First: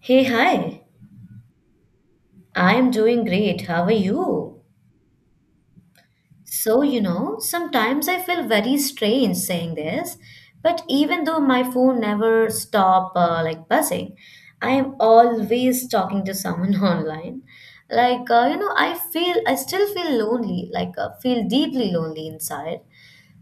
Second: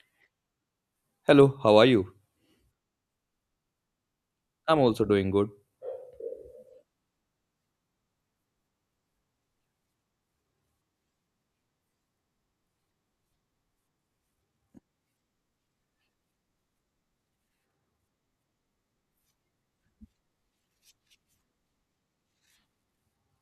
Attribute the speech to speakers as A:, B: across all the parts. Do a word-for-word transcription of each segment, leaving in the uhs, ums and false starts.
A: Hey, hi.
B: Hello, how are you?
A: I'm doing great. How are you?
B: I'm also doing good.
A: So, you know, sometimes I feel very strange saying this, but even though my phone never stop uh, like buzzing, I am always talking to someone online. Like, uh, you know, I feel I still feel lonely, like uh, feel deeply lonely inside.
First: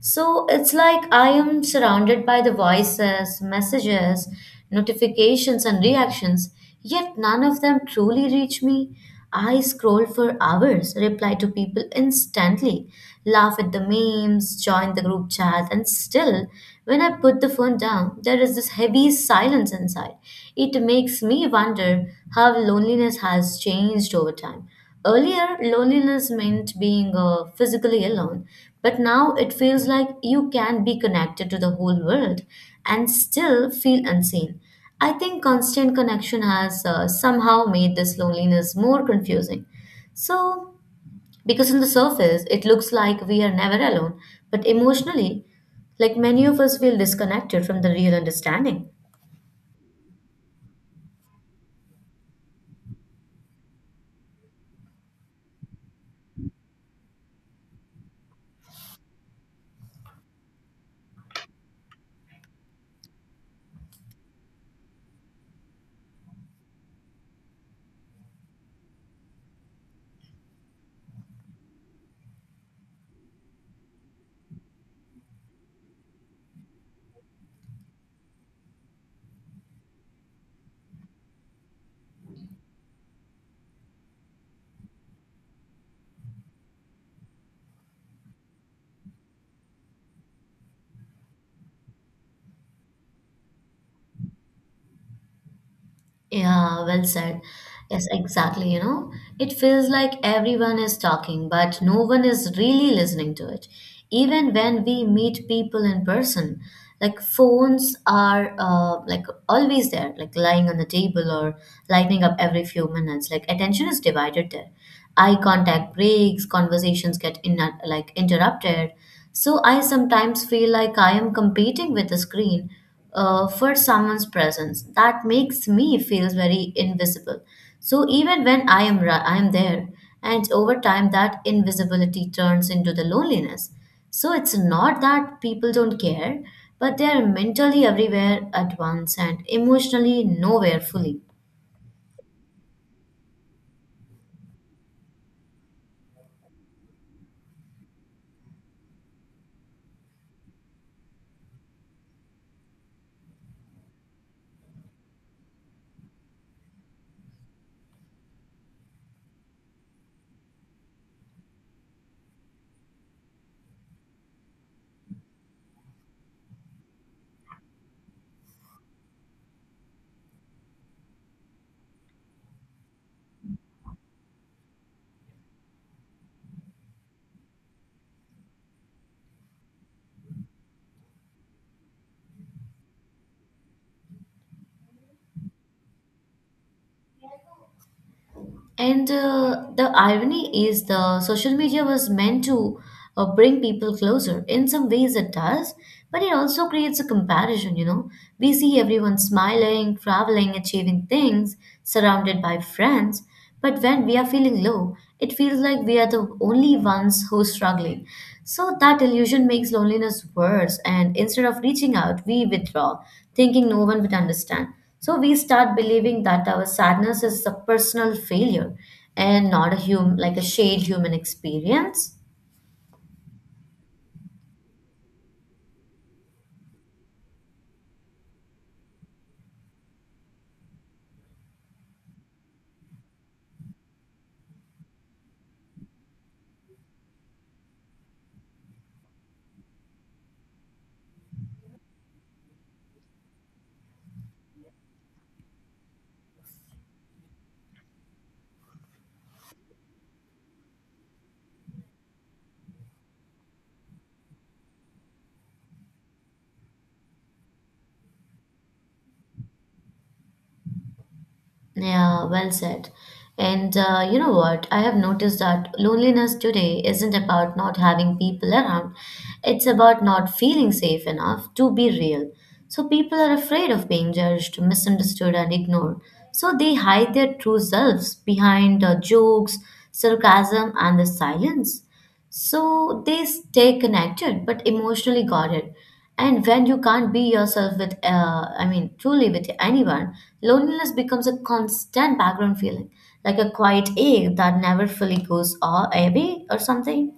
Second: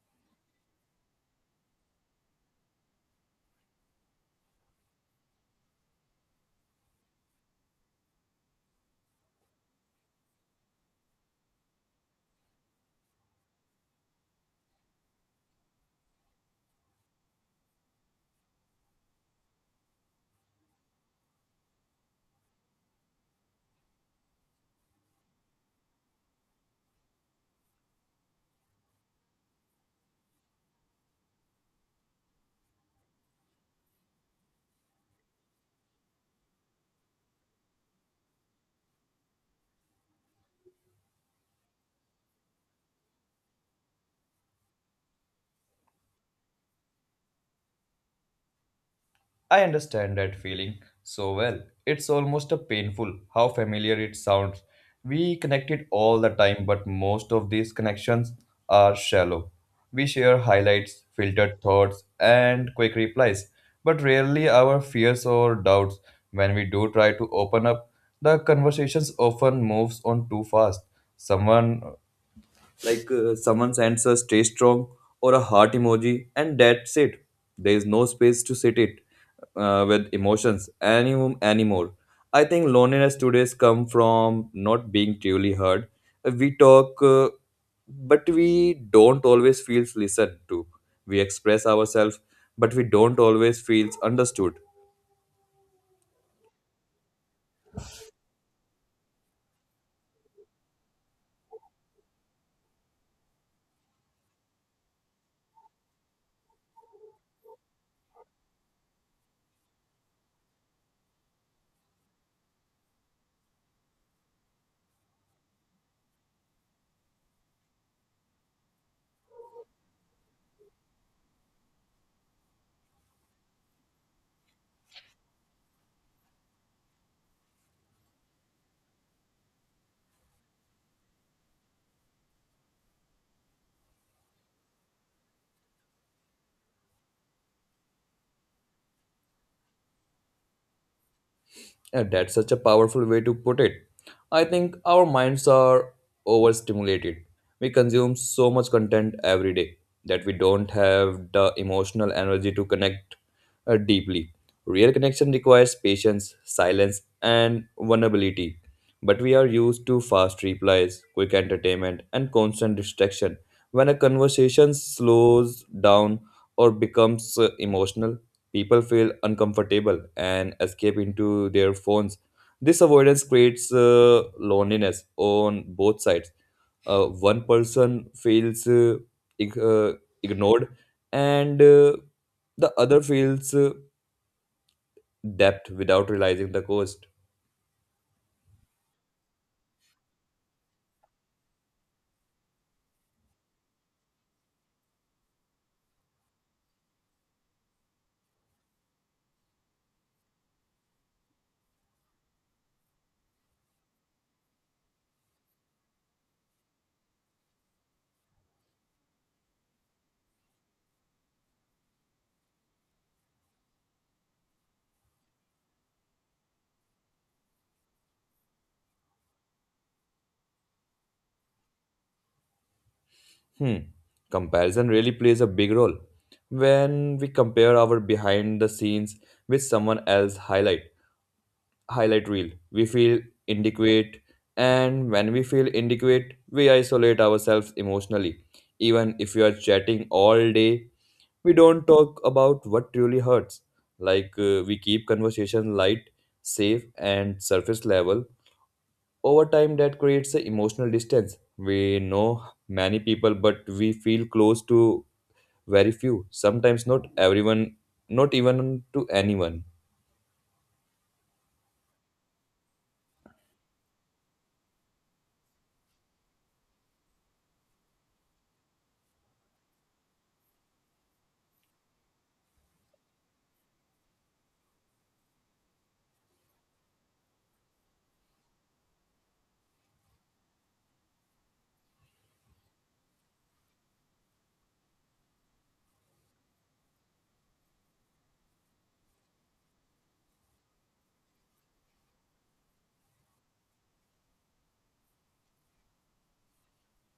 A: So it's like I am surrounded by the voices, messages, notifications, and reactions, yet none of them truly reach me. I scroll for hours, reply to people instantly, laugh at the memes, join the group chat, and still, when I put the phone down, there is this heavy silence inside. It makes me wonder how loneliness has changed over time. Earlier, loneliness meant being uh, physically alone, but now it feels like you can be connected to the whole world and still feel unseen. I think constant connection has uh, somehow made this loneliness more confusing. So, because on the surface it looks like we are never alone, but emotionally, like many of us feel disconnected from the real understanding.
B: I understand that feeling so well. It's almost a painful how familiar it sounds. We connected all the time, but most of these connections are shallow. We share highlights, filtered thoughts, and quick replies, but rarely our fears or doubts. When we do try to open up, the conversations often moves on too fast. Someone like uh, Someone sends a stay strong or a heart emoji, and that's it. There is no space to sit it uh, with emotions any, anymore. I think loneliness today's come from not being truly heard. Uh, we talk, uh, but we don't always feel listened to. We express ourselves, but we don't always feel understood.
A: Yeah, well said. Yes, exactly. You know, it feels like everyone is talking, but no one is really listening to it. Even when we meet people in person, like phones are uh, like always there, like lying on the table or lighting up every few minutes. Like attention is divided there. Eye contact breaks, conversations get in like interrupted. So I sometimes feel like I am competing with the screen uh, for someone's presence that makes me feel very invisible, so even when i am ra- I am there, and over time that invisibility turns into the loneliness. So it's not that people don't care, but they are mentally everywhere at once and emotionally nowhere fully.
B: Yeah, that's such a powerful way to put it. I think our minds are overstimulated. We consume so much content every day that we don't have the emotional energy to connect uh, deeply. Real connection requires patience, silence, and vulnerability. But we are used to fast replies, quick entertainment, and constant distraction. When a conversation slows down or becomes uh, emotional, people feel uncomfortable and escape into their phones. This avoidance creates uh, loneliness on both sides. Uh, one person feels uh, ig- uh, ignored, and uh, the other feels uh, depth without realizing the cost.
A: And uh, the irony is the social media was meant to uh, bring people closer. In some ways it does, but it also creates a comparison, you know. We see everyone smiling, traveling, achieving things, surrounded by friends. But when we are feeling low, it feels like we are the only ones who's struggling. So that illusion makes loneliness worse, and instead of reaching out, we withdraw, thinking no one would understand. So we start believing that our sadness is a personal failure and not a hum like a shared human experience.
B: Hmm. Comparison really plays a big role. When we compare our behind the scenes with someone else's highlight highlight reel, we feel inadequate, and when we feel inadequate, we isolate ourselves emotionally. Even if we are chatting all day, we don't talk about what truly hurts. Like uh, we keep conversation light, safe, and surface level. Over time, that creates an emotional distance. We know many people, but we feel close to very few. Sometimes not everyone, not even to anyone.
A: Yeah, well said. And uh, you know what? I have noticed that loneliness today isn't about not having people around. It's about not feeling safe enough to be real. So people are afraid of being judged, misunderstood, and ignored. So they hide their true selves behind uh, jokes, sarcasm, and the silence. So they stay connected but emotionally guarded. And when you can't be yourself with, uh, I mean, truly with anyone, loneliness becomes a constant background feeling, like a quiet ache that never fully goes a- away or something.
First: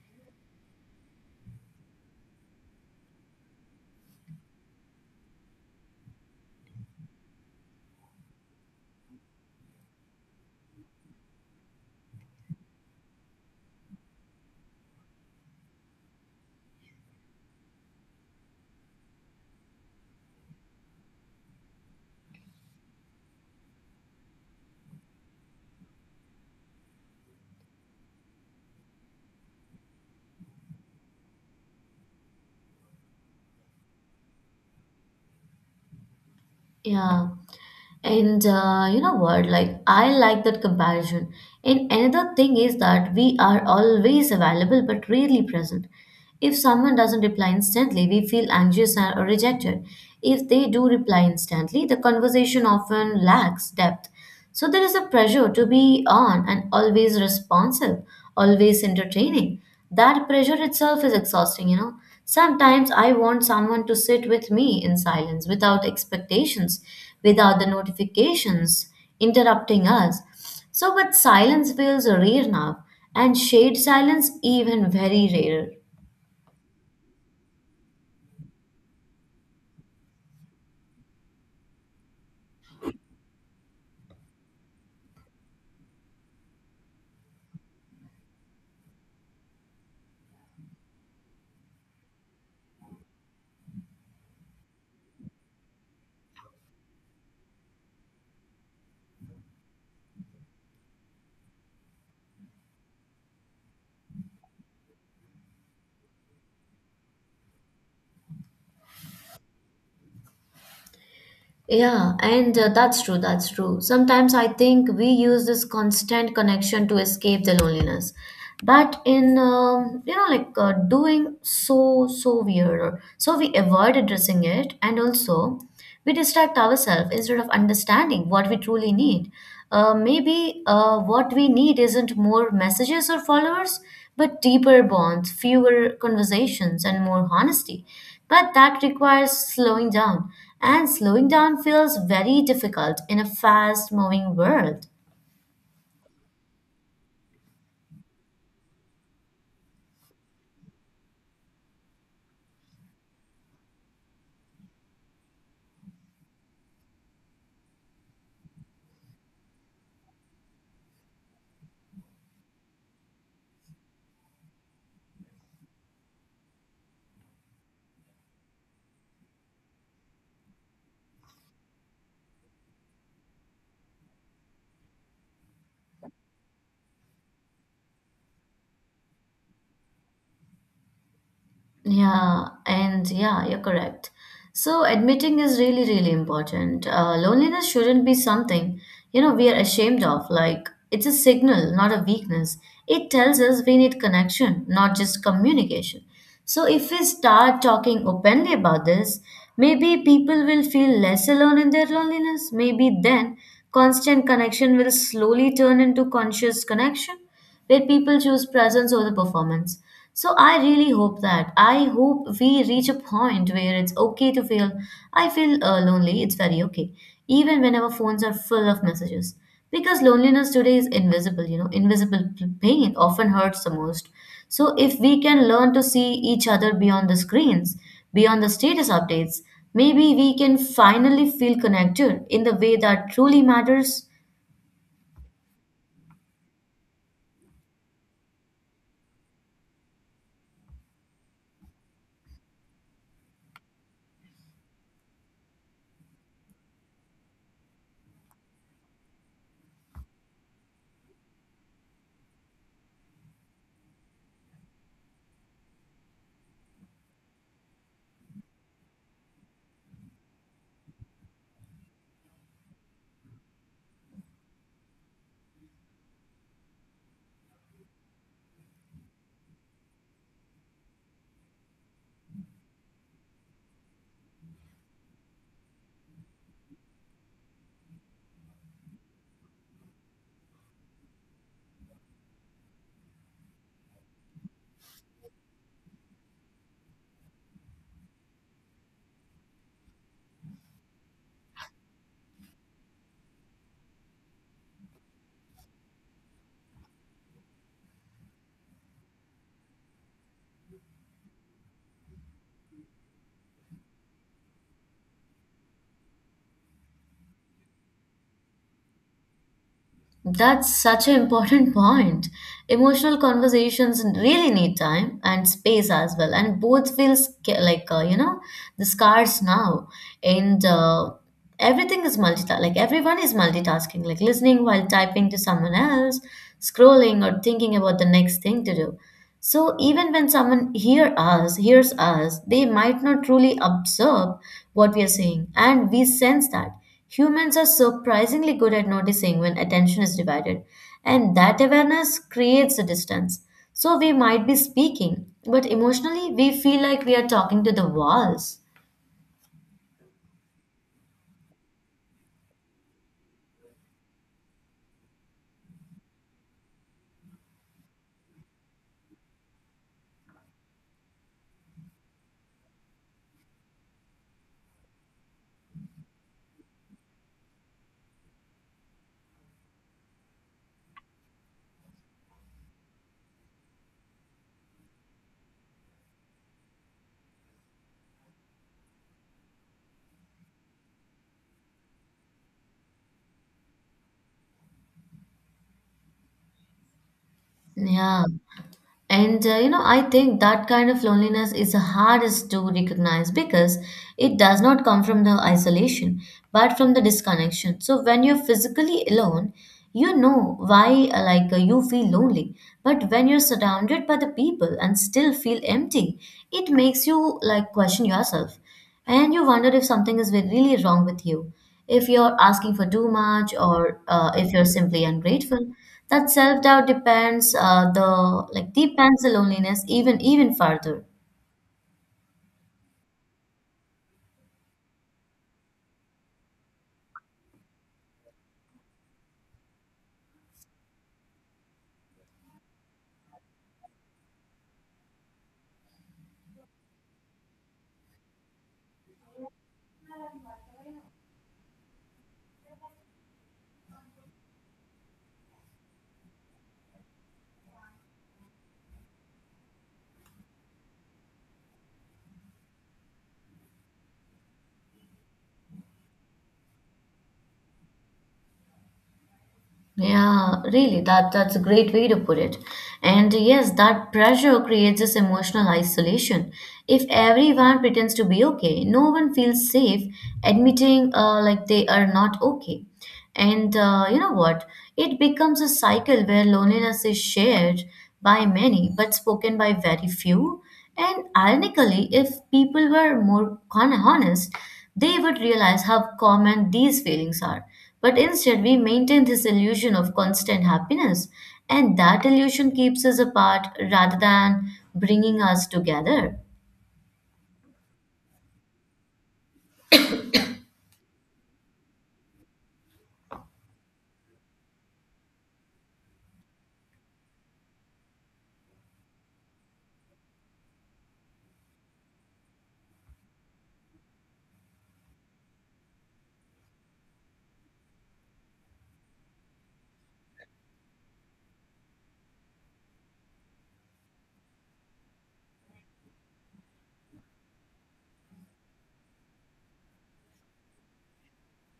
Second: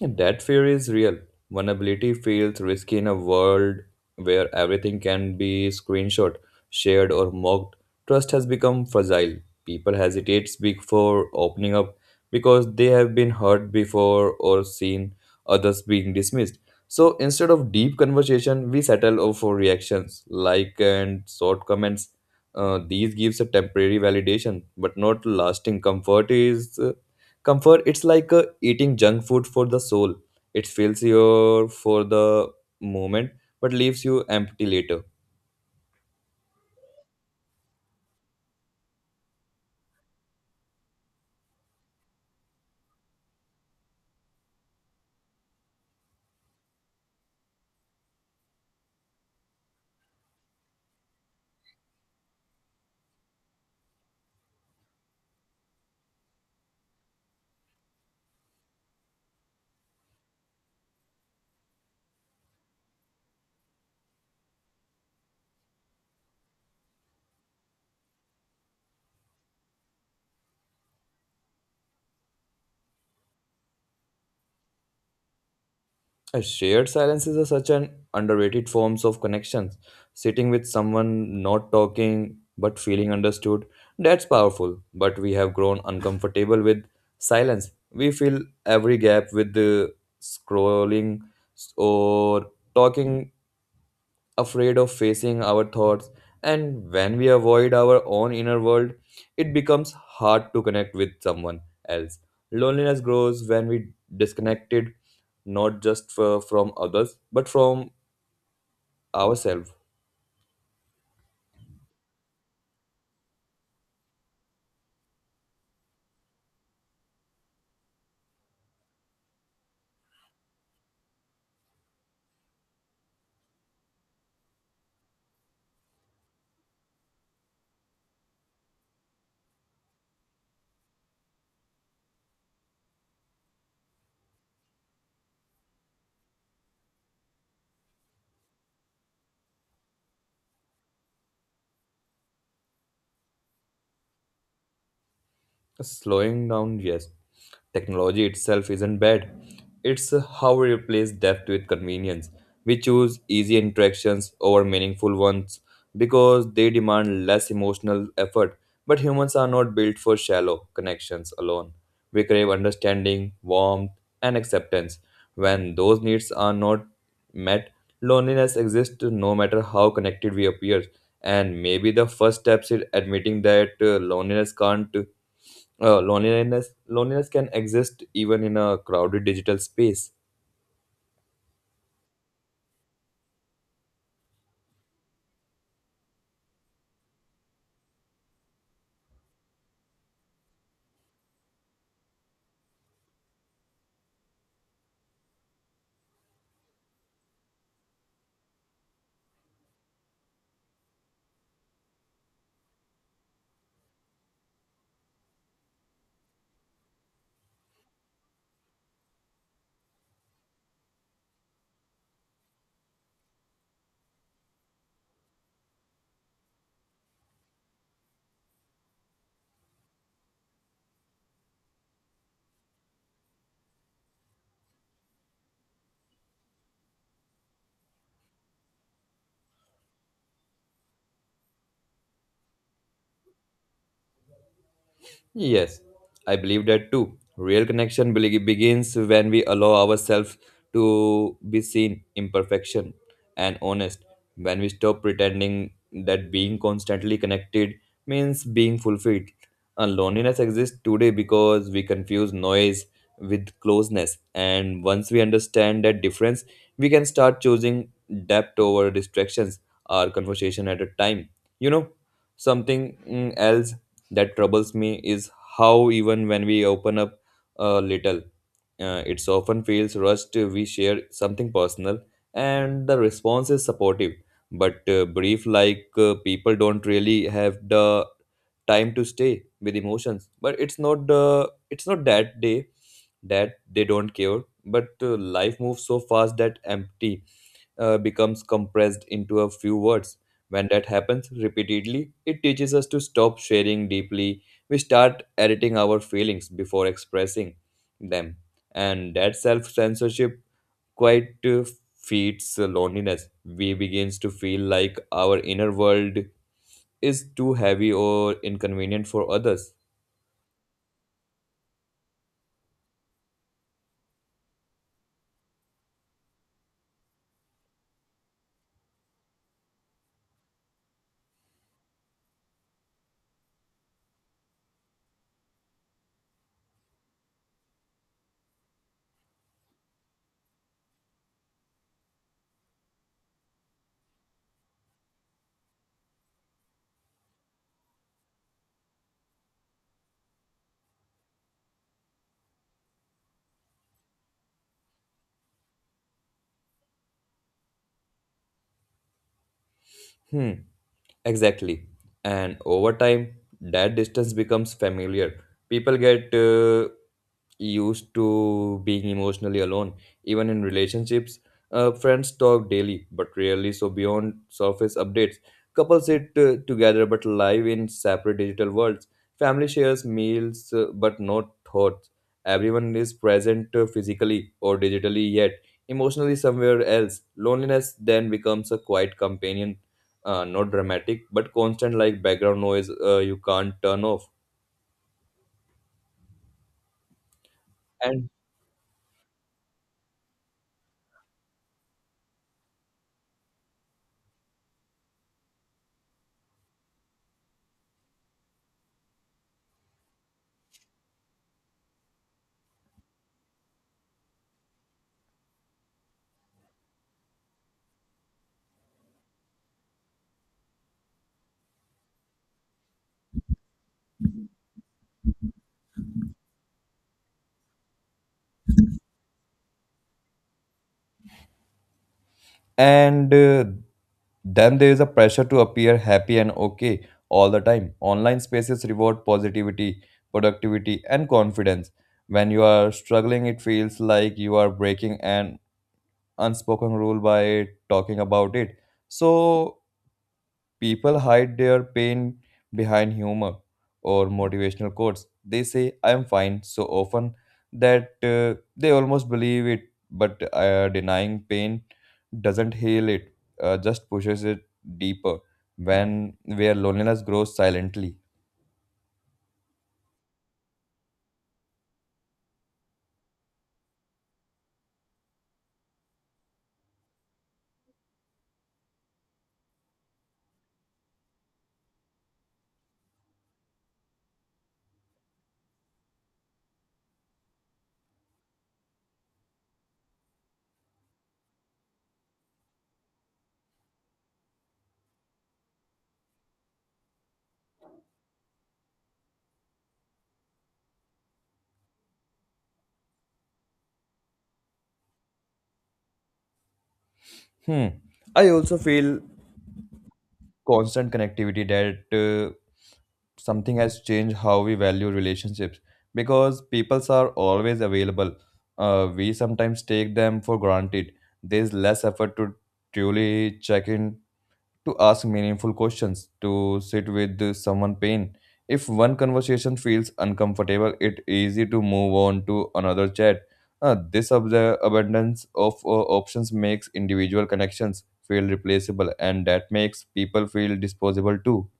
B: And that fear is real. Vulnerability feels risky in a world where everything can be screenshot, shared, or mocked. Trust has become fragile. People hesitate before opening up because they have been hurt before or seen others being dismissed. So instead of deep conversation, we settle over for reactions, like and short comments. Uh, these gives a temporary validation, but not lasting comfort. Is uh, comfort. It's like uh, eating junk food for the soul. It fills you for the moment, but leaves you empty later.
A: Yeah. And uh, you know what? Like, I like that comparison. And another thing is that we are always available but rarely present. If someone doesn't reply instantly, we feel anxious and- or rejected. If they do reply instantly, the conversation often lacks depth. So there is a pressure to be on and always responsive, always entertaining. That pressure itself is exhausting, you know. Sometimes I want someone to sit with me in silence, without expectations, without the notifications interrupting us. So, but silence feels rare now, and shade silence even very rare.
B: A shared silence is a, such an underrated forms of connections. Sitting with someone, not talking, but feeling understood, that's powerful. But we have grown uncomfortable with silence. We fill every gap with the scrolling or talking, afraid of facing our thoughts, and when we avoid our own inner world, it becomes hard to connect with someone else. Loneliness grows when we disconnected, not just f- from others, but from ourselves.
A: Yeah, and uh, that's true, that's true. Sometimes I think we use this constant connection to escape the loneliness. But in, um, you know, like uh, doing so, so weird. So we avoid addressing it and also we distract ourselves instead of understanding what we truly need. Uh, maybe uh, what we need isn't more messages or followers, but deeper bonds, fewer conversations, and more honesty. But that requires slowing down, and slowing down feels very difficult in a fast moving world.
B: Slowing down, yes. Technology itself isn't bad. It's how we replace depth with convenience. We choose easy interactions over meaningful ones because they demand less emotional effort. But humans are not built for shallow connections alone. We crave understanding, warmth, and acceptance. When those needs are not met, loneliness exists no matter how connected we appear. And maybe the first step is admitting that uh, loneliness can't uh, loneliness loneliness can exist even in a crowded digital space.
A: Yeah, and yeah, you're correct. So admitting is really, really important. Uh, loneliness shouldn't be something, you know, we are ashamed of. Like it's a signal, not a weakness. It tells us we need connection, not just communication. So if we start talking openly about this, maybe people will feel less alone in their loneliness. Maybe then constant connection will slowly turn into conscious connection where people choose presence over performance. So I really hope that I hope we reach a point where it's okay to feel I feel uh, lonely. It's very okay, even when our phones are full of messages. Because loneliness today is invisible, you know, invisible pain often hurts the most. So if we can learn to see each other beyond the screens, beyond the status updates, maybe we can finally feel connected in the way that truly matters.
B: Yes, I believe that too. Real connection be- begins when we allow ourselves to be seen, imperfection, and honest. When we stop pretending that being constantly connected means being fulfilled. And loneliness exists today because we confuse noise with closeness. And once we understand that difference, we can start choosing depth over distractions, our conversation at a time. You know, something mm, else that troubles me is how even when we open up a little, uh, it's often feels rushed. We share something personal and the response is supportive but uh, brief. Like uh, people don't really have the time to stay with emotions, but it's not the it's not that day that they don't care. But uh, life moves so fast that empty uh, becomes compressed into a few words. When that happens repeatedly, it teaches us to stop sharing deeply. We start editing our feelings before expressing them. And that self censorship quite uh, feeds uh, loneliness. We begins to feel like our inner world is too heavy or inconvenient for others.
A: That's such an important point. Emotional conversations really need time and space as well, and both feel sca- like uh, you know, the scars now, and uh, everything is multitasking. Like everyone is multitasking, like listening while typing to someone else, scrolling or thinking about the next thing to do. So even when someone hear us, hears us, they might not truly observe what we are saying, and we sense that. Humans are surprisingly good at noticing when attention is divided, and that awareness creates a distance. So we might be speaking, but emotionally we feel like we are talking to the walls.
B: Hmm. Exactly. And over time, that distance becomes familiar. People get uh, used to being emotionally alone, even in relationships. Uh, friends talk daily, but rarely so beyond surface updates. Couples sit uh, together but live in separate digital worlds. Family shares meals, uh, but not thoughts. Everyone is present uh, physically or digitally, yet emotionally somewhere else. Loneliness then becomes a quiet companion, uh, not dramatic but constant, like background noise uh, you can't turn off.
A: Yeah.
B: and
A: And uh, you know, I think that kind of loneliness is the hardest to recognize because it does not come from the isolation, but from the disconnection. So when you're physically alone, you know why uh, like uh, you feel lonely. But when you're surrounded by the people and still feel empty, it makes you like question yourself and you wonder if something is really wrong with you, if you're asking for too much or uh, if you're simply ungrateful. That self doubt depends uh, the like depends the loneliness even even further.
B: and uh, then there is a pressure to appear happy and okay all the time. Online spaces reward positivity, productivity, and confidence. When you are struggling, it feels like you are breaking an unspoken rule by talking about it. So people hide their pain behind humor or motivational quotes. They say, I'm fine, so often that uh, they almost believe it, but uh, denying pain doesn't heal it, uh, just pushes it deeper, when where loneliness grows silently.
A: Yeah, really, that that's a great way to put it. And yes, that pressure creates this emotional isolation. If everyone pretends to be okay, no one feels safe admitting uh, like they are not okay. And uh, you know what? It becomes a cycle where loneliness is shared by many but spoken by very few. And ironically, if people were more con- honest, they would realize how common these feelings are, but instead, we maintain this illusion of constant happiness, and that illusion keeps us apart rather than bringing us together.
B: Hmm. I also feel constant connectivity that uh, something has changed how we value relationships. Because peoples are always available, uh, we sometimes take them for granted. There's less effort to truly check in, to ask meaningful questions, to sit with someone pain. If one conversation feels uncomfortable, it easy to move on to another chat. Uh, this ab- abundance of uh, options makes individual connections feel replaceable, and that makes people feel disposable too.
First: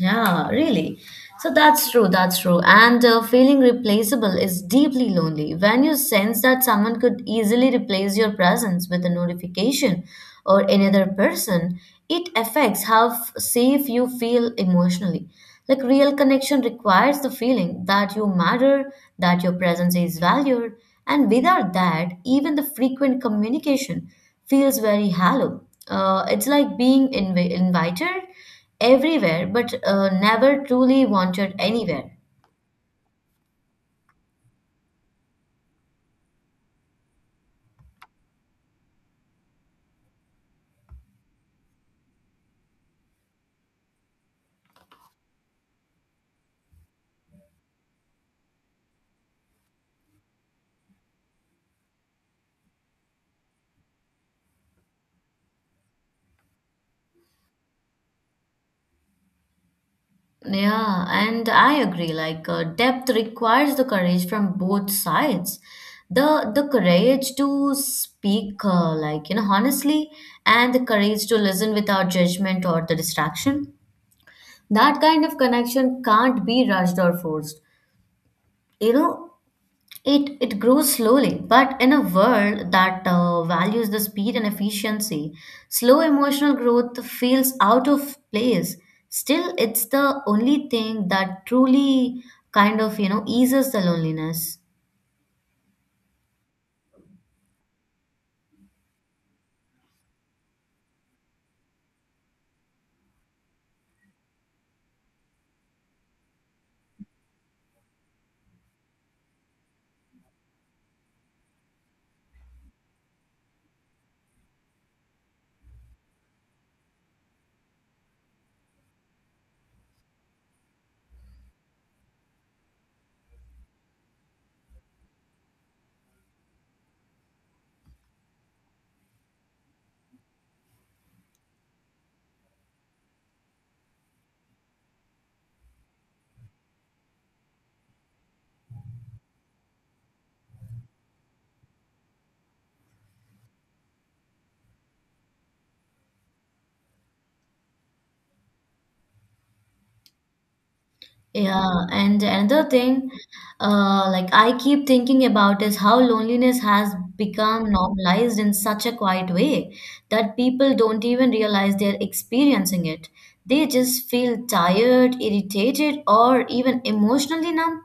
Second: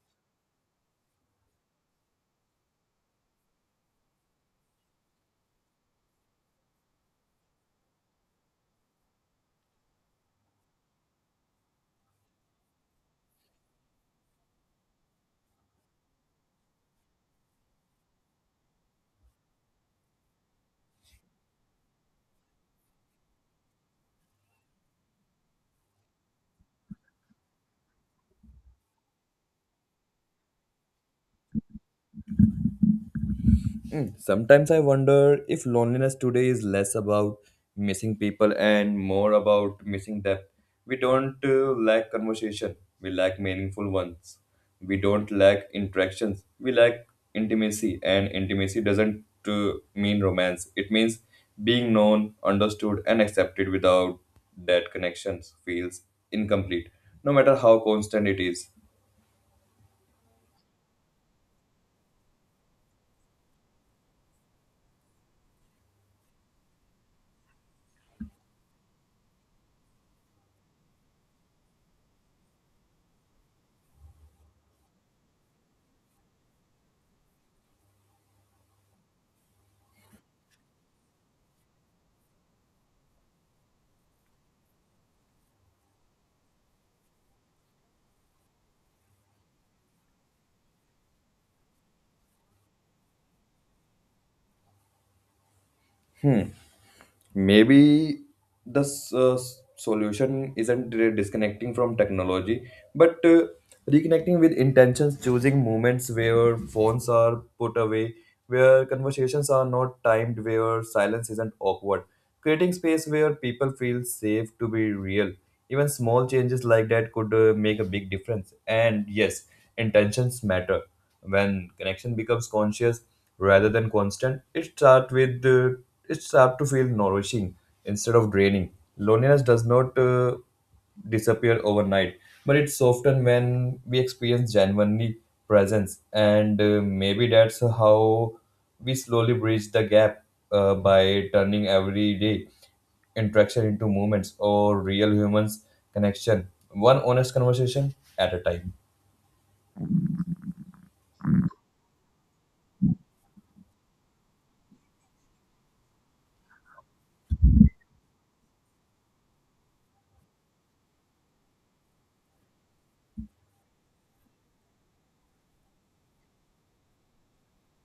A: Yeah, really. So that's true, that's true. And uh, feeling replaceable is deeply lonely. When you sense that someone could easily replace your presence with a notification or another person, it affects how f- safe you feel emotionally. Like real connection requires the feeling that you matter, that your presence is valued, and without that, even the frequent communication feels very hollow. Uh, it's like being inv- invited everywhere, but uh, never truly wanted anywhere.
B: Mm, sometimes I wonder if loneliness today is less about missing people and more about missing depth. We don't uh, lack conversation, we lack meaningful ones. We don't lack interactions, we lack intimacy, and intimacy doesn't uh, mean romance. It means being known, understood, and accepted. Without that, connections feels incomplete, no matter how constant it is.
A: Yeah, and I agree. Like uh, depth requires the courage from both sides, the the courage to speak, uh, like you know, honestly, and the courage to listen without judgment or the distraction. That kind of connection can't be rushed or forced. You know, It, it grows slowly, but in a world that uh, values the speed and efficiency, slow emotional growth feels out of place. Still, it's the only thing that truly kind of, you know, eases the loneliness.
B: Hmm. Maybe the s- uh, s- solution isn't re- disconnecting from technology, but uh, reconnecting with intentions, choosing moments where phones are put away, where conversations are not timed, where silence isn't awkward, creating space where people feel safe to be real. Even small changes like that could uh, make a big difference. And yes, intentions matter. When connection becomes conscious rather than constant, it start with uh, it start to feel nourishing instead of draining. Loneliness does not uh, disappear overnight, but it's often when we experience genuinely presence, and uh, maybe that's how we slowly bridge the gap, uh, by turning every day interaction into moments or real humans connection, one honest conversation at a time.
A: Yeah, and another thing, uh, like I keep thinking about is how loneliness has become normalized in such a quiet way that people don't even realize they're experiencing it. They just feel tired, irritated, or even emotionally numb.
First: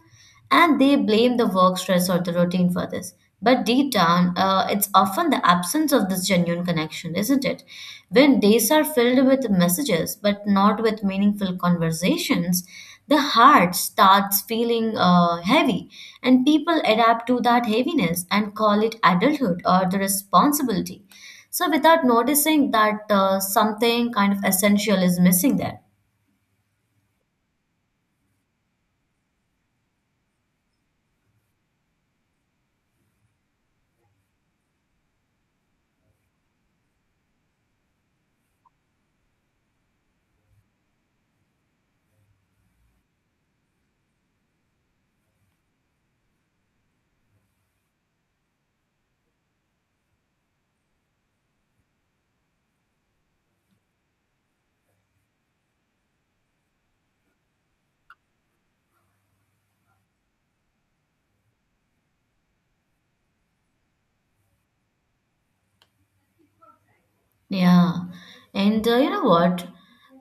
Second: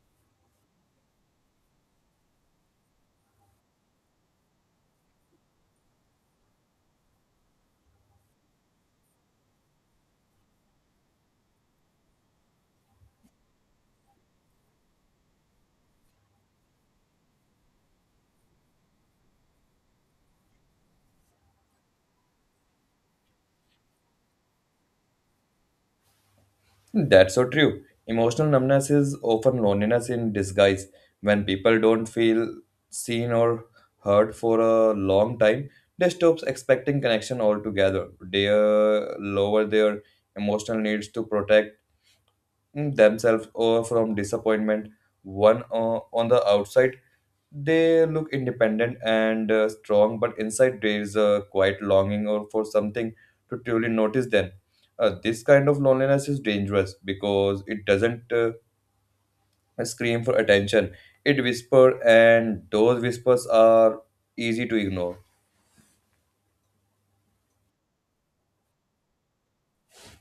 A: And they blame the work stress or the routine for this. But deep down, uh, it's often the absence of this genuine connection, isn't it? When days are filled with messages but not with meaningful conversations, the heart starts feeling uh, heavy, and people adapt to that heaviness and call it adulthood or the responsibility. So, without noticing that uh, something kind of essential is missing there.
B: That's so true. Emotional numbness is often loneliness in disguise. When people don't feel seen or heard for a long time, they stop expecting connection altogether. They uh, lower their emotional needs to protect themselves or from disappointment. One uh, on the outside they look independent and uh, strong, but inside there is a quiet longing or for something to truly notice them. Uh, this kind of loneliness is dangerous because it doesn't uh, scream for attention. It whispers, and those whispers are easy to ignore.
A: Yeah. And uh, you know what?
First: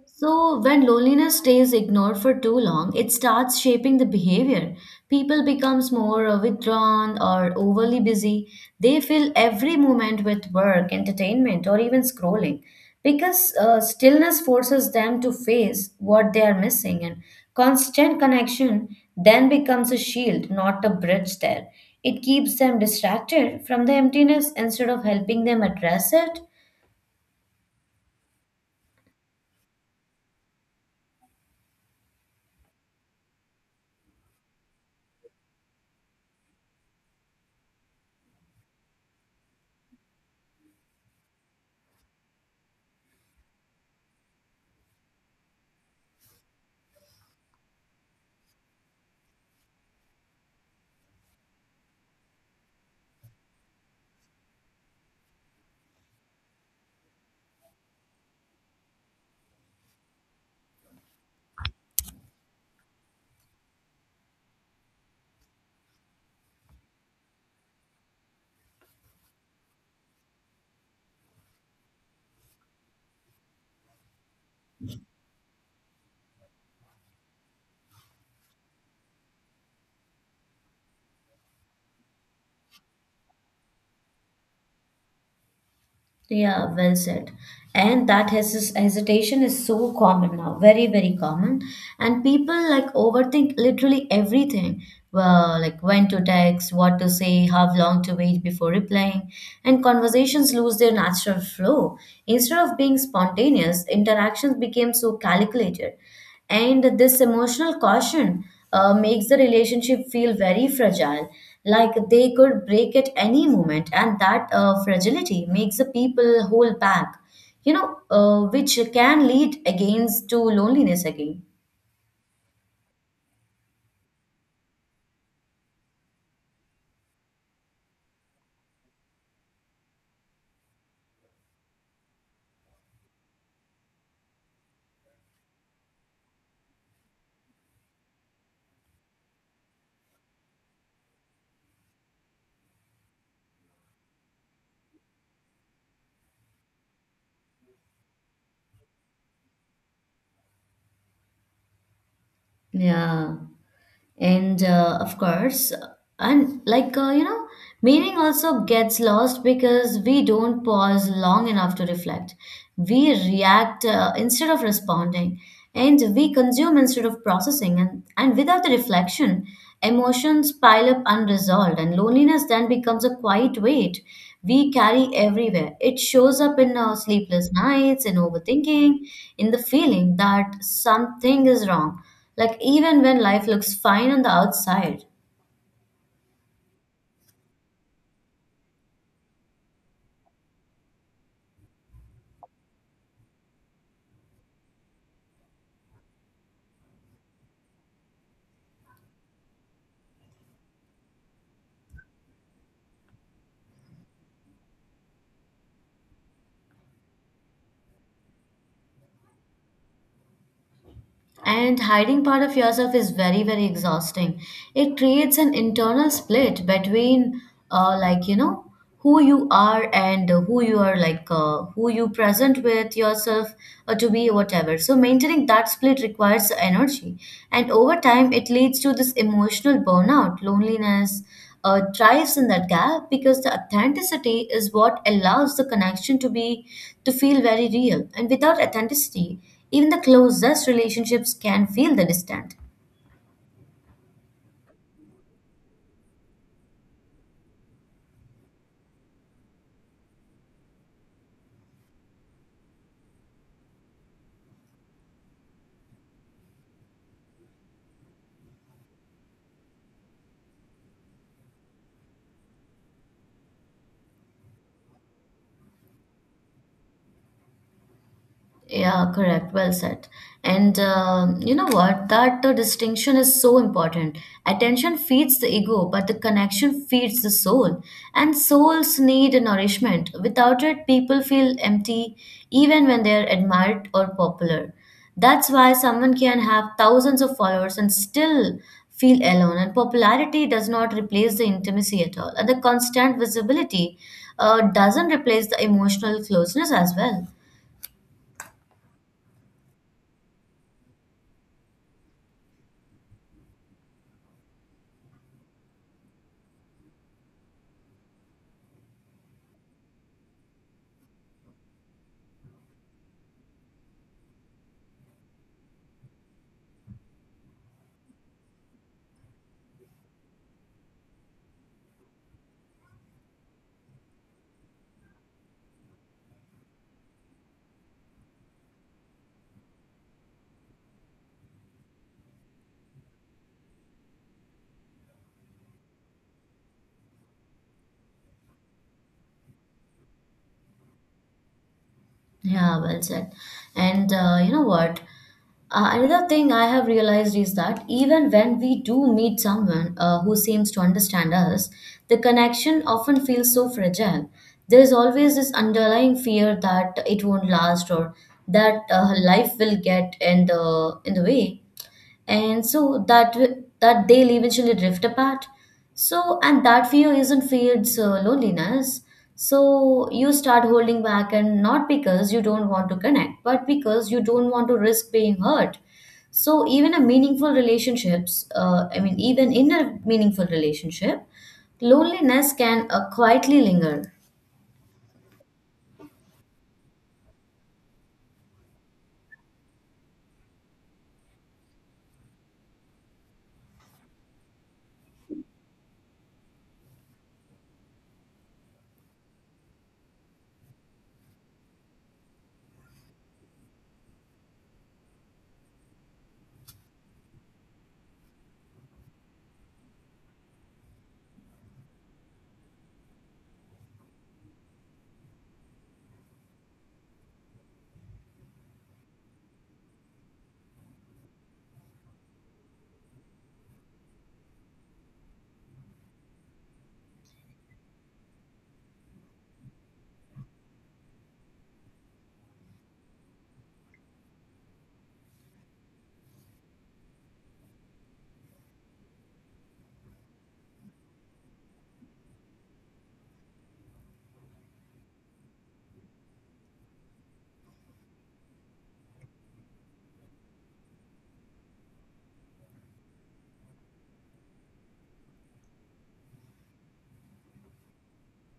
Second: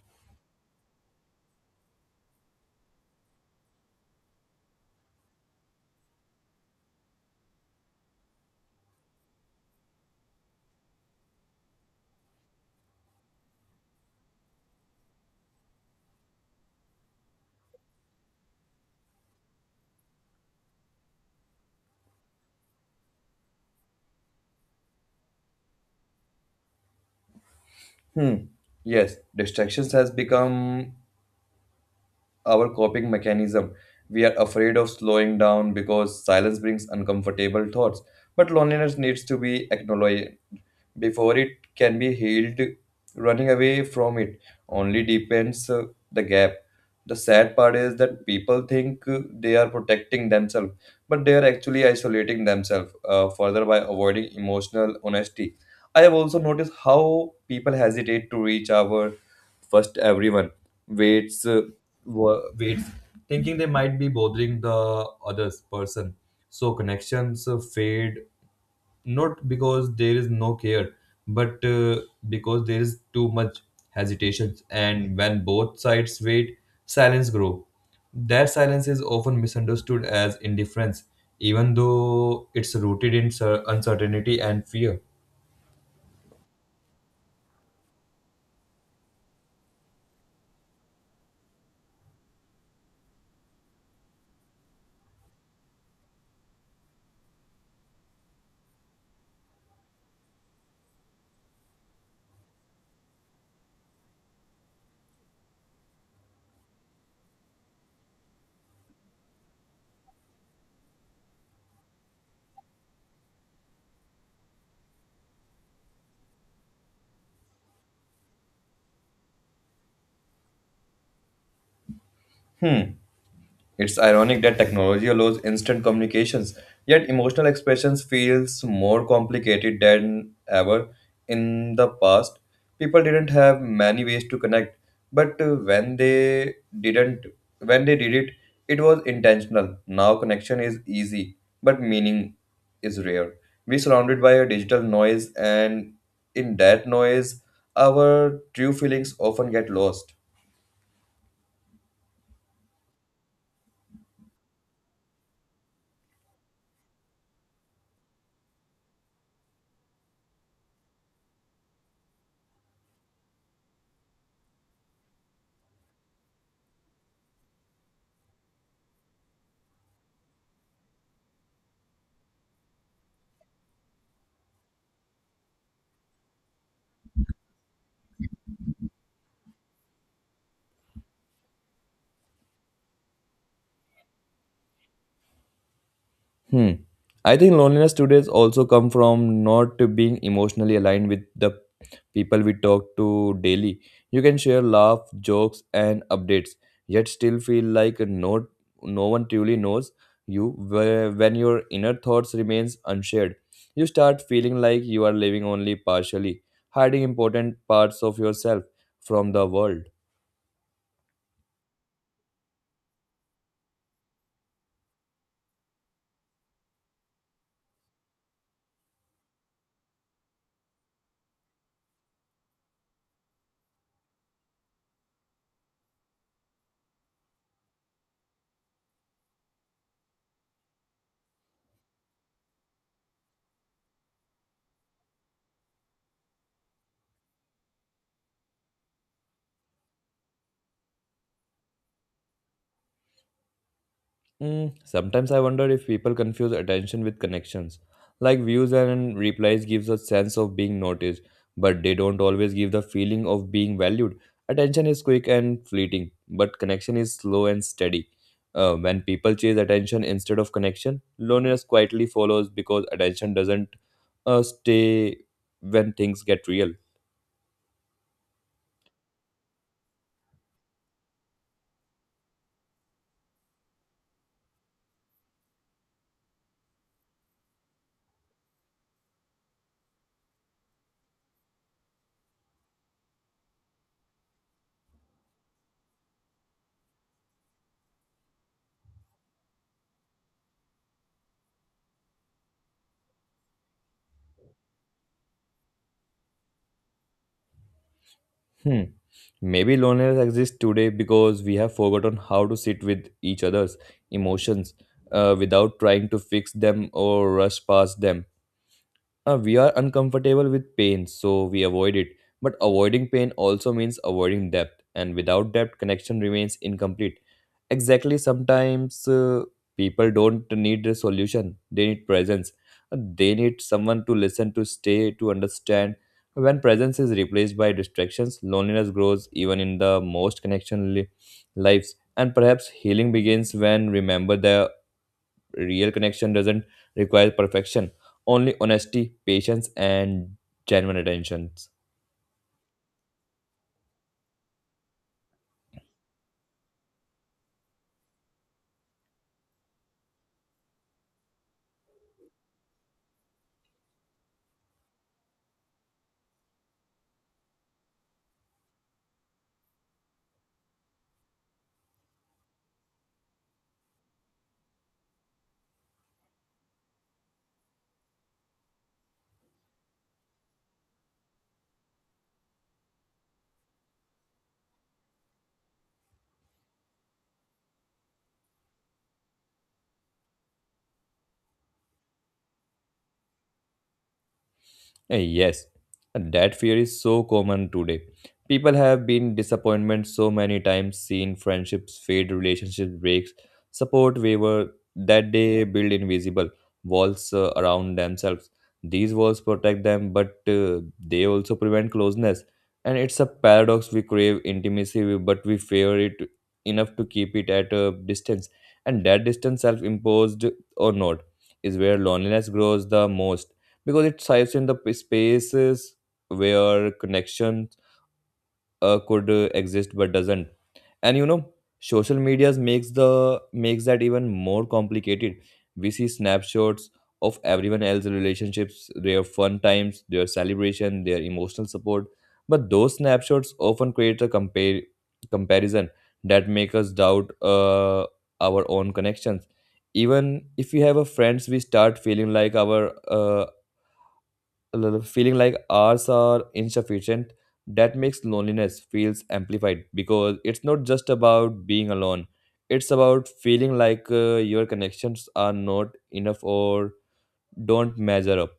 A: So, when loneliness stays ignored for too long, it starts shaping the behavior. People becomes more uh, withdrawn or overly busy. They fill every moment with work, entertainment, or even scrolling, because uh, stillness forces them to face what they are missing, and constant connection then becomes a shield, not a bridge there. It keeps them distracted from the emptiness instead of helping them address it.
B: Hmm. Yes, distractions has become our coping mechanism. We are afraid of slowing down because silence brings uncomfortable thoughts. But loneliness needs to be acknowledged before it can be healed. Running away from it only deepens uh, the gap. The sad part is that people think uh, they are protecting themselves, but they are actually isolating themselves uh, further by avoiding emotional honesty. I have also noticed how people hesitate to reach our first. Everyone waits, uh, wa- waits, thinking they might be bothering the others person. So connections uh, fade, not because there is no care, but uh, because there is too much hesitation. And when both sides wait, silence grow. That silence is often misunderstood as indifference, even though it's rooted in cer- uncertainty and fear.
A: Yeah, well said. And that hes- hesitation is so common now, very, very common. And people like overthink literally everything. Well, like when to text, what to say, how long to wait before replying, and conversations lose their natural flow. Instead of being spontaneous, interactions became so calculated. And this emotional caution uh, makes the relationship feel very fragile, like they could break at any moment, and that uh, fragility makes the people hold back, you know, uh, which can lead against to loneliness again.
B: Hmm. It's ironic that technology allows instant communications, yet emotional expressions feels more complicated than ever. In the past, people didn't have many ways to connect, but uh, when they didn't when they did it, it was intentional. Now connection is easy, but meaning is rare. We surrounded by a digital noise, and in that noise our true feelings often get lost.
A: Yeah. and uh, of course and like uh, you know meaning also gets lost because we don't pause long enough to reflect. We react uh, instead of responding, and we consume instead of processing. And, and without the reflection, emotions pile up unresolved, and loneliness then becomes a quiet weight we carry everywhere. It shows up in our sleepless nights, in overthinking, in the feeling that something is wrong, like, even when life looks fine on the outside.
B: Hmm. I think loneliness today is also come from not being emotionally aligned with the people we talk to daily. You can share laugh, jokes, and updates, yet still feel like no no one truly knows you. where- When your inner thoughts remains unshared, you start feeling like you are living only partially, hiding important parts of yourself from the world.
A: And hiding part of yourself is very, very exhausting. It creates an internal split between, uh, like, you know, who you are and who you are, like, uh, who you present with yourself uh, to be, whatever. So, maintaining that split requires energy. And over time, it leads to this emotional burnout. Loneliness uh, drives in that gap, because the authenticity is what allows the connection to be to feel very real, and without authenticity even the closest relationships can feel the distant.
B: Mm, sometimes I wonder if people confuse attention with connections. Like views and replies gives a sense of being noticed, but they don't always give the feeling of being valued. Attention is quick and fleeting, but connection is slow and steady. Uh, when people chase attention instead of connection, loneliness quietly follows because attention doesn't uh, stay when things get real.
A: Yeah, correct. Well said. And um, you know what? That uh, distinction is so important. Attention feeds the ego, but the connection feeds the soul. And souls need nourishment. Without it, people feel empty, even when they are admired or popular. That's why someone can have thousands of followers and still feel alone. And popularity does not replace the intimacy at all. And the constant visibility uh, doesn't replace the emotional closeness as well.
B: Hmm. Maybe loneliness exists today because we have forgotten how to sit with each other's emotions uh, without trying to fix them or rush past them. Uh, we are uncomfortable with pain, so we avoid it. But avoiding pain also means avoiding depth, and without depth, connection remains incomplete. Exactly, sometimes uh, people don't need a solution, they need presence. They need someone to listen, to stay, to understand. When presence is replaced by distractions, loneliness grows even in the most connection li- lives. And perhaps healing begins when remember the Real connection doesn't require perfection, only honesty, patience, and genuine attention.
A: Yeah, well said. And uh, you know what? Uh, another thing I have realized is that even when we do meet someone uh, who seems to understand us, the connection often feels so fragile. There is always this underlying fear that it won't last, or that uh, life will get in the in the way, and so that w- that they'll eventually drift apart. So and that fear isn't fear's uh, loneliness. So you start holding back, and not because you don't want to connect, but because you don't want to risk being hurt. So even a meaningful relationships uh, i mean even in a meaningful relationship, loneliness can uh, quietly linger.
B: Eh, Yes, that fear is so common today. People have been disappointed so many times, seen friendships fade, relationships breaks, support waver, that they build invisible walls uh, around themselves. These walls protect them, but uh, they also prevent closeness. And it's a paradox. We crave intimacy, but we fear it enough to keep it at a distance. And that distance, self-imposed or not, is where loneliness grows the most because it thrives in the p- spaces where connection uh, could uh, exist but doesn't. And you know, social medias makes the makes that even more complicated. We see snapshots of everyone else's relationships, their fun times, their celebration, their emotional support, but those snapshots often create a compare comparison that make us doubt uh, our own connections. Even if we have a friends, we start feeling like our uh, l- feeling like ours are insufficient. That makes loneliness feels amplified because it's not just about being alone, it's about feeling like uh, your connections are not enough or don't measure up.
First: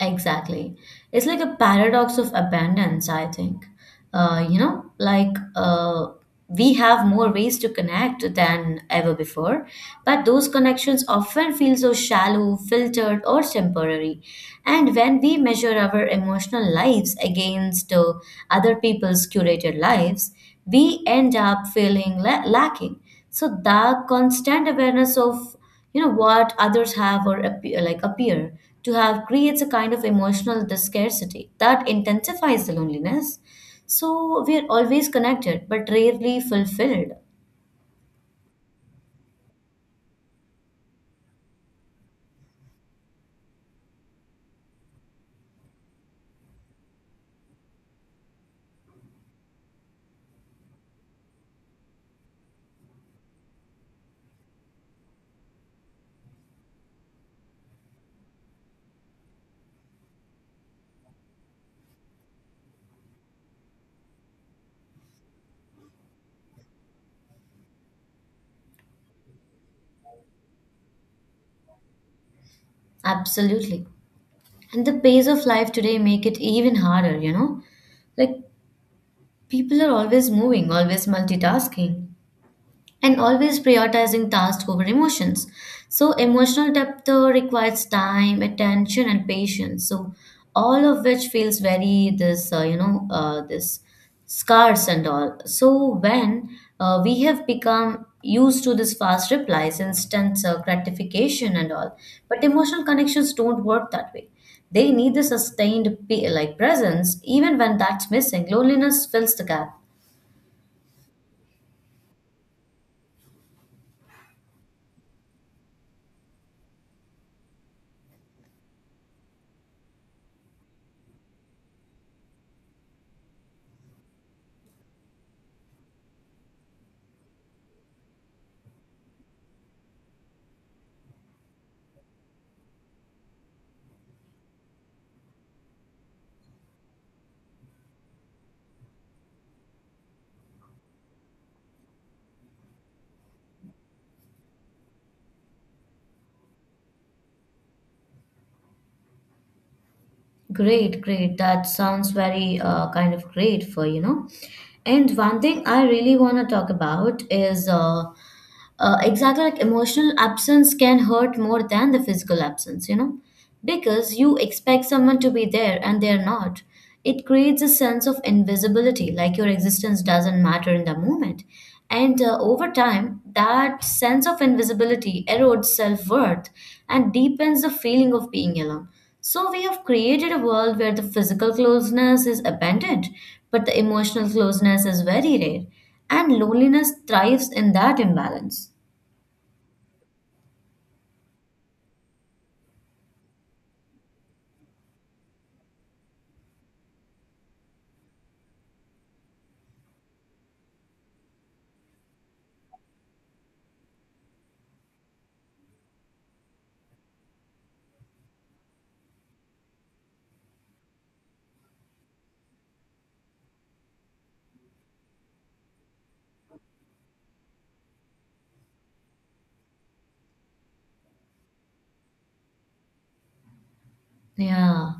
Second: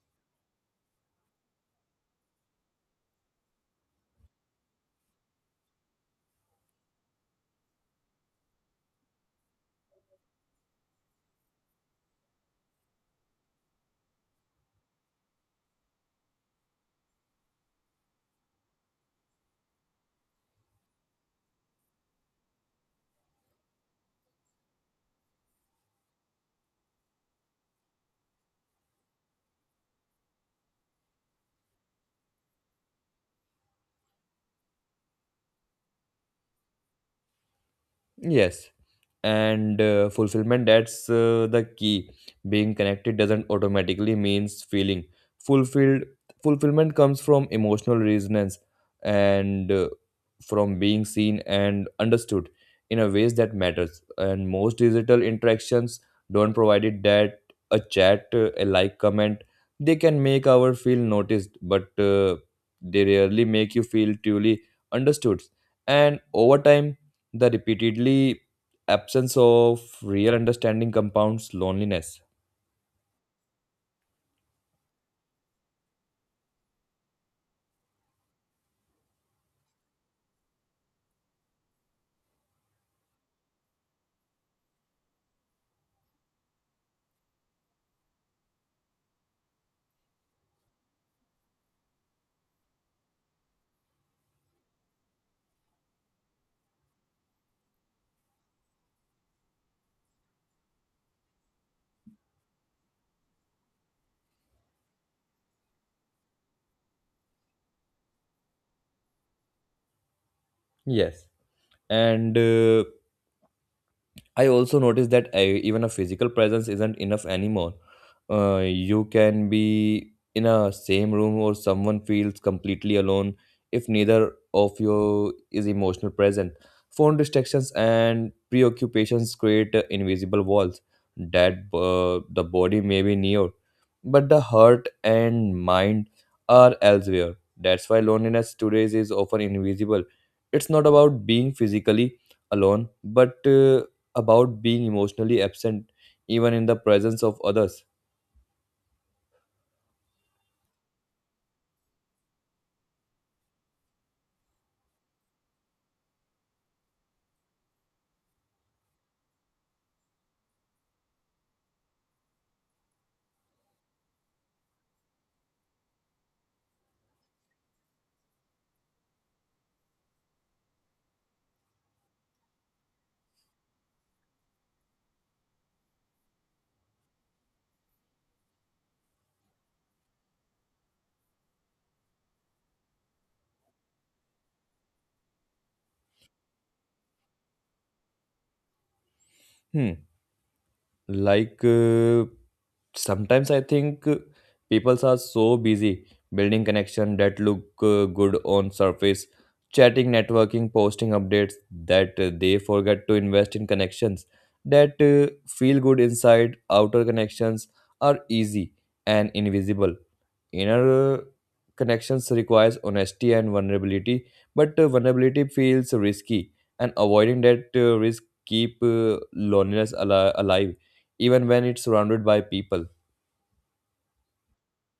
A: Exactly. It's like a paradox of abundance, I think. Uh, you know, like uh, we have more ways to connect than ever before, but those connections often feel so shallow, filtered, or temporary. And when we measure our emotional lives against uh, other people's curated lives, we end up feeling la- lacking. So, the constant awareness of you know what others have or appear, like appear to have, creates a kind of emotional the scarcity that intensifies the loneliness. So we are always connected but rarely fulfilled.
B: Yes, and uh, fulfillment, that's uh, the key. Being connected doesn't automatically means feeling fulfilled. Fulfillment comes from emotional resonance and uh, from being seen and understood in a ways that matters. And most digital interactions don't provide it that a chat, uh, a like, comment. They can make our feel noticed, but uh, they rarely make you feel truly understood. And over time the repeatedly absence of real understanding compounds loneliness.
A: Absolutely. And the pace of life today make it even harder, you know like people are always moving, always multitasking, and always prioritizing tasks over emotions. So, emotional depth uh, requires time, attention, and patience. So, all of which feels very this uh, you know uh, this scarce and all. So, when uh, we have become used to this fast replies, instant uh, gratification, and all, but emotional connections don't work that way. They need the sustained pe- like presence. Even when that's missing, loneliness fills the gap.
B: Yes. And uh, I also noticed that I, even a physical presence isn't enough anymore. Uh, you can be in a same room or someone feels completely alone if neither of you is emotional present. Phone distractions and preoccupations create uh, invisible walls that uh, the body may be near, but the heart and mind are elsewhere. That's why loneliness today is often invisible. It's not about being physically alone, but uh, about being emotionally absent even in the presence of others.
A: Great, great. That sounds very uh, kind of great for you know. And one thing I really want to talk about is uh, uh, exactly like emotional absence can hurt more than the physical absence, you know, because you expect someone to be there and they're not. It creates a sense of invisibility, like your existence doesn't matter in the moment. And uh, over time, that sense of invisibility erodes self worth and deepens the feeling of being alone. So, we have created a world where the physical closeness is abundant, but the emotional closeness is very rare, and loneliness thrives in that imbalance.
B: Hmm. Like uh, sometimes i think uh, people are so busy building connection that look uh, good on surface, chatting, networking, posting updates, that uh, they forget to invest in connections that uh, feel good inside. Outer connections are easy and invisible. Inner connections requires honesty and vulnerability, but uh, vulnerability feels risky, and avoiding that uh, risk keep uh, loneliness ali- alive, even when it's surrounded by people.
A: Yeah.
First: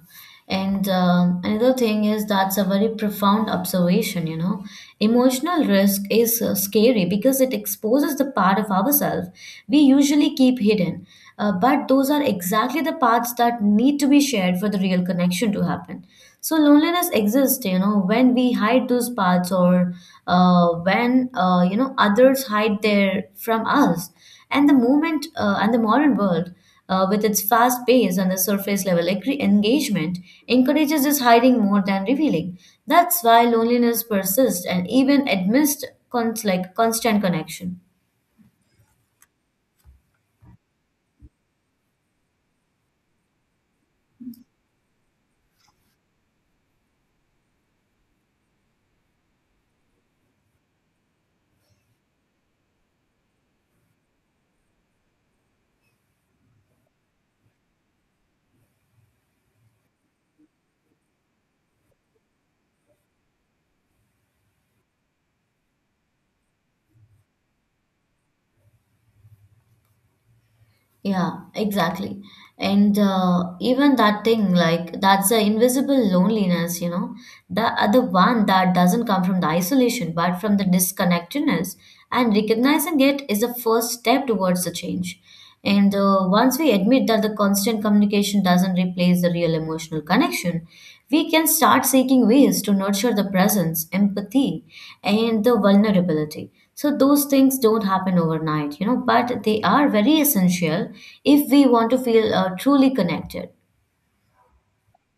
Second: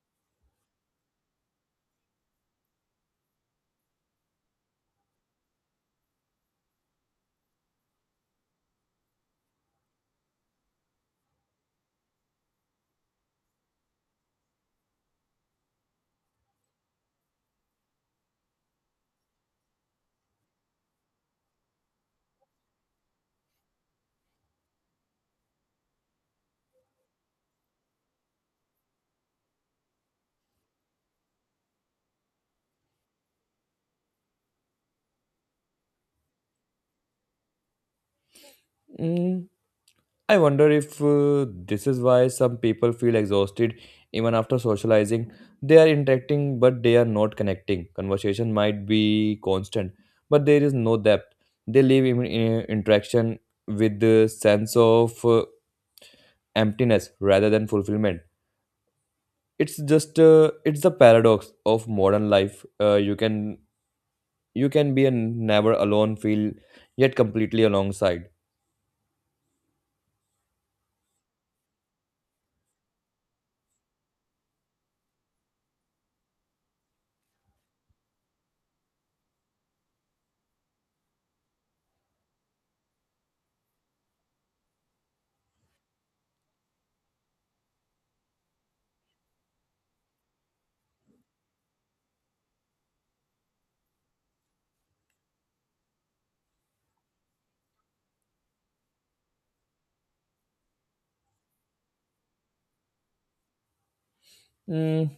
A: And um, Another thing is that's a very profound observation, you know. Emotional risk is uh, scary because it exposes the part of ourselves we usually keep hidden. Uh, but those are exactly the parts that need to be shared for the real connection to happen. So loneliness exists, you know, when we hide those parts, or uh, when, uh, you know, others hide their from us. And the moment uh, and the modern world uh, with its fast pace and the surface level eng- engagement, encourages this hiding more than revealing. That's why loneliness persists and even amidst cons- like constant connection.
B: Mm, I wonder if uh, this is why some people feel exhausted even after socializing. They are interacting, but they are not connecting. Conversation might be constant, but there is no depth. They live in, in interaction with the sense of uh, emptiness rather than fulfillment. It's just uh, it's the paradox of modern life. Uh, you can you can be a never alone feel yet completely alongside.
A: Yeah, exactly. And uh, even that thing, like that's the invisible loneliness, you know, the other one that doesn't come from the isolation, but from the disconnectedness. And recognizing it is the first step towards the change. And uh, once we admit that the constant communication doesn't replace the real emotional connection, we can start seeking ways to nurture the presence, empathy, and the vulnerability. So those things don't happen overnight, you know, but they are very essential if we want to feel uh, truly connected.
B: Mm,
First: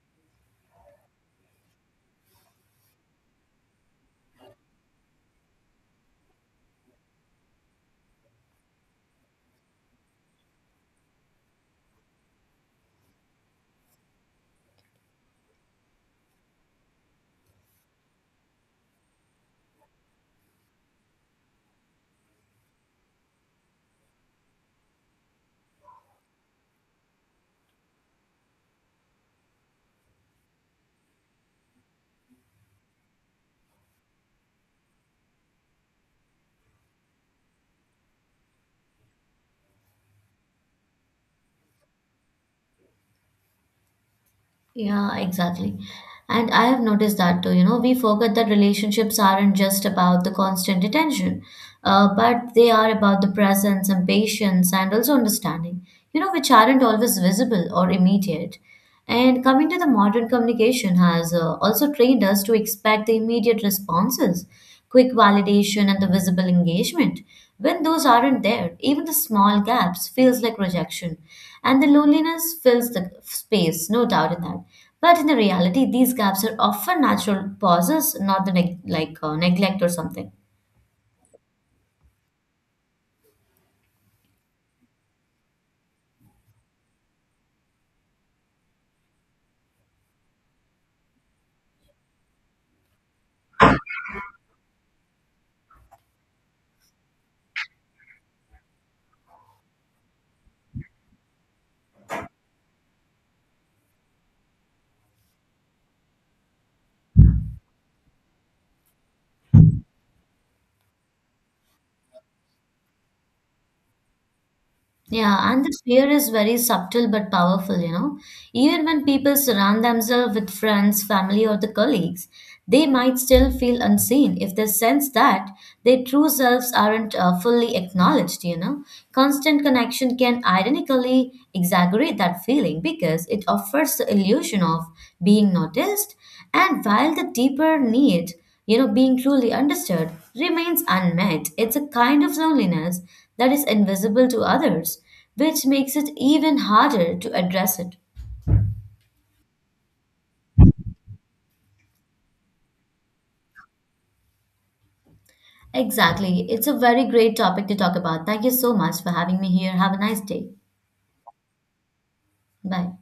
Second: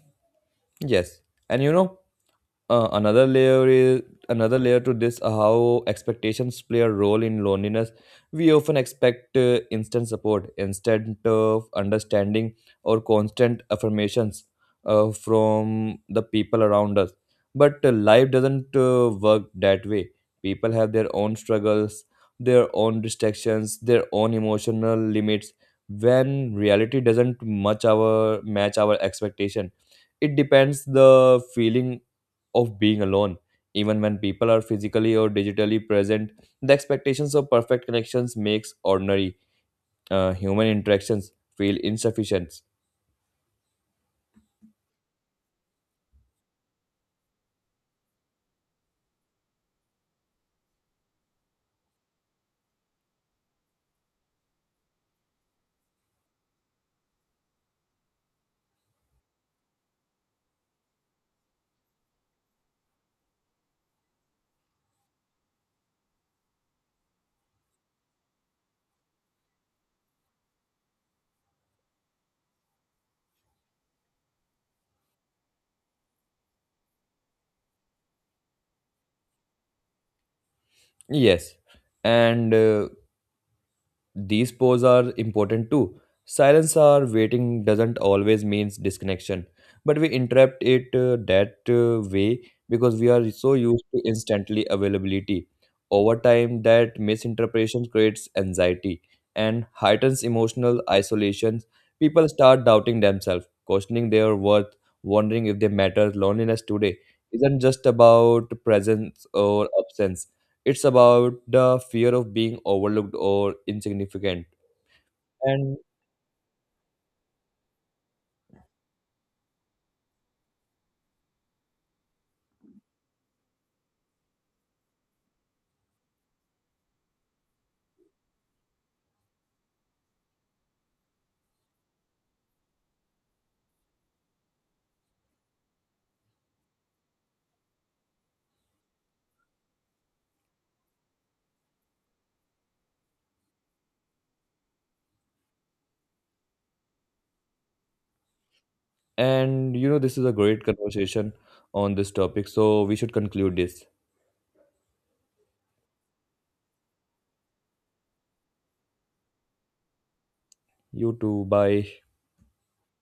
B: yes, and you know, Uh, another layer is another layer to this, uh, how expectations play a role in loneliness. We often expect uh, instant support, instant uh, understanding, or constant affirmations uh, from the people around us, but uh, life doesn't uh, work that way. People have their own struggles, their own distractions, their own emotional limits. When reality doesn't much our match our expectation, it depends the feeling of being alone. Even when people are physically or digitally present, the expectations of perfect connections makes ordinary uh, human interactions feel insufficient.
A: Yeah, exactly. And I have noticed that too, you know. We forget that relationships aren't just about the constant attention, uh, but they are about the presence and patience and also understanding, you know, which aren't always visible or immediate. And coming to the modern communication has uh, also trained us to expect the immediate responses, quick validation, and the visible engagement. When those aren't there, even the small gaps feels like rejection, and the loneliness fills the space, no doubt in that. But in the reality, these gaps are often natural pauses, not the neg- like uh, neglect or something.
B: Yes, and uh, these poses are important too. Silence or waiting doesn't always means disconnection, but we interrupt it uh, that uh, way because we are so used to instantly availability. Over time, that misinterpretation creates anxiety and heightens emotional isolation. People start doubting themselves, questioning their worth, wondering if they matter. Loneliness today isn't just about presence or absence, it's about the fear of being overlooked or insignificant.
A: Yeah, and
B: And
A: the fear is very subtle but powerful, you know. Even when people surround themselves with friends, family, or the colleagues, they might still feel unseen if they sense that their true selves aren't uh, fully acknowledged, you know. Constant connection can ironically exaggerate that feeling because it offers the illusion of being noticed, and while the deeper need, you know, being truly understood remains unmet. It's a kind of loneliness that is invisible to others, which makes it even harder to address it.
B: and you know, this is a great conversation on this topic. So we should conclude this.
A: Exactly. It's a very great topic to talk about. Thank you so much for having me here. Have a nice day.
B: You too. Bye.
A: Bye.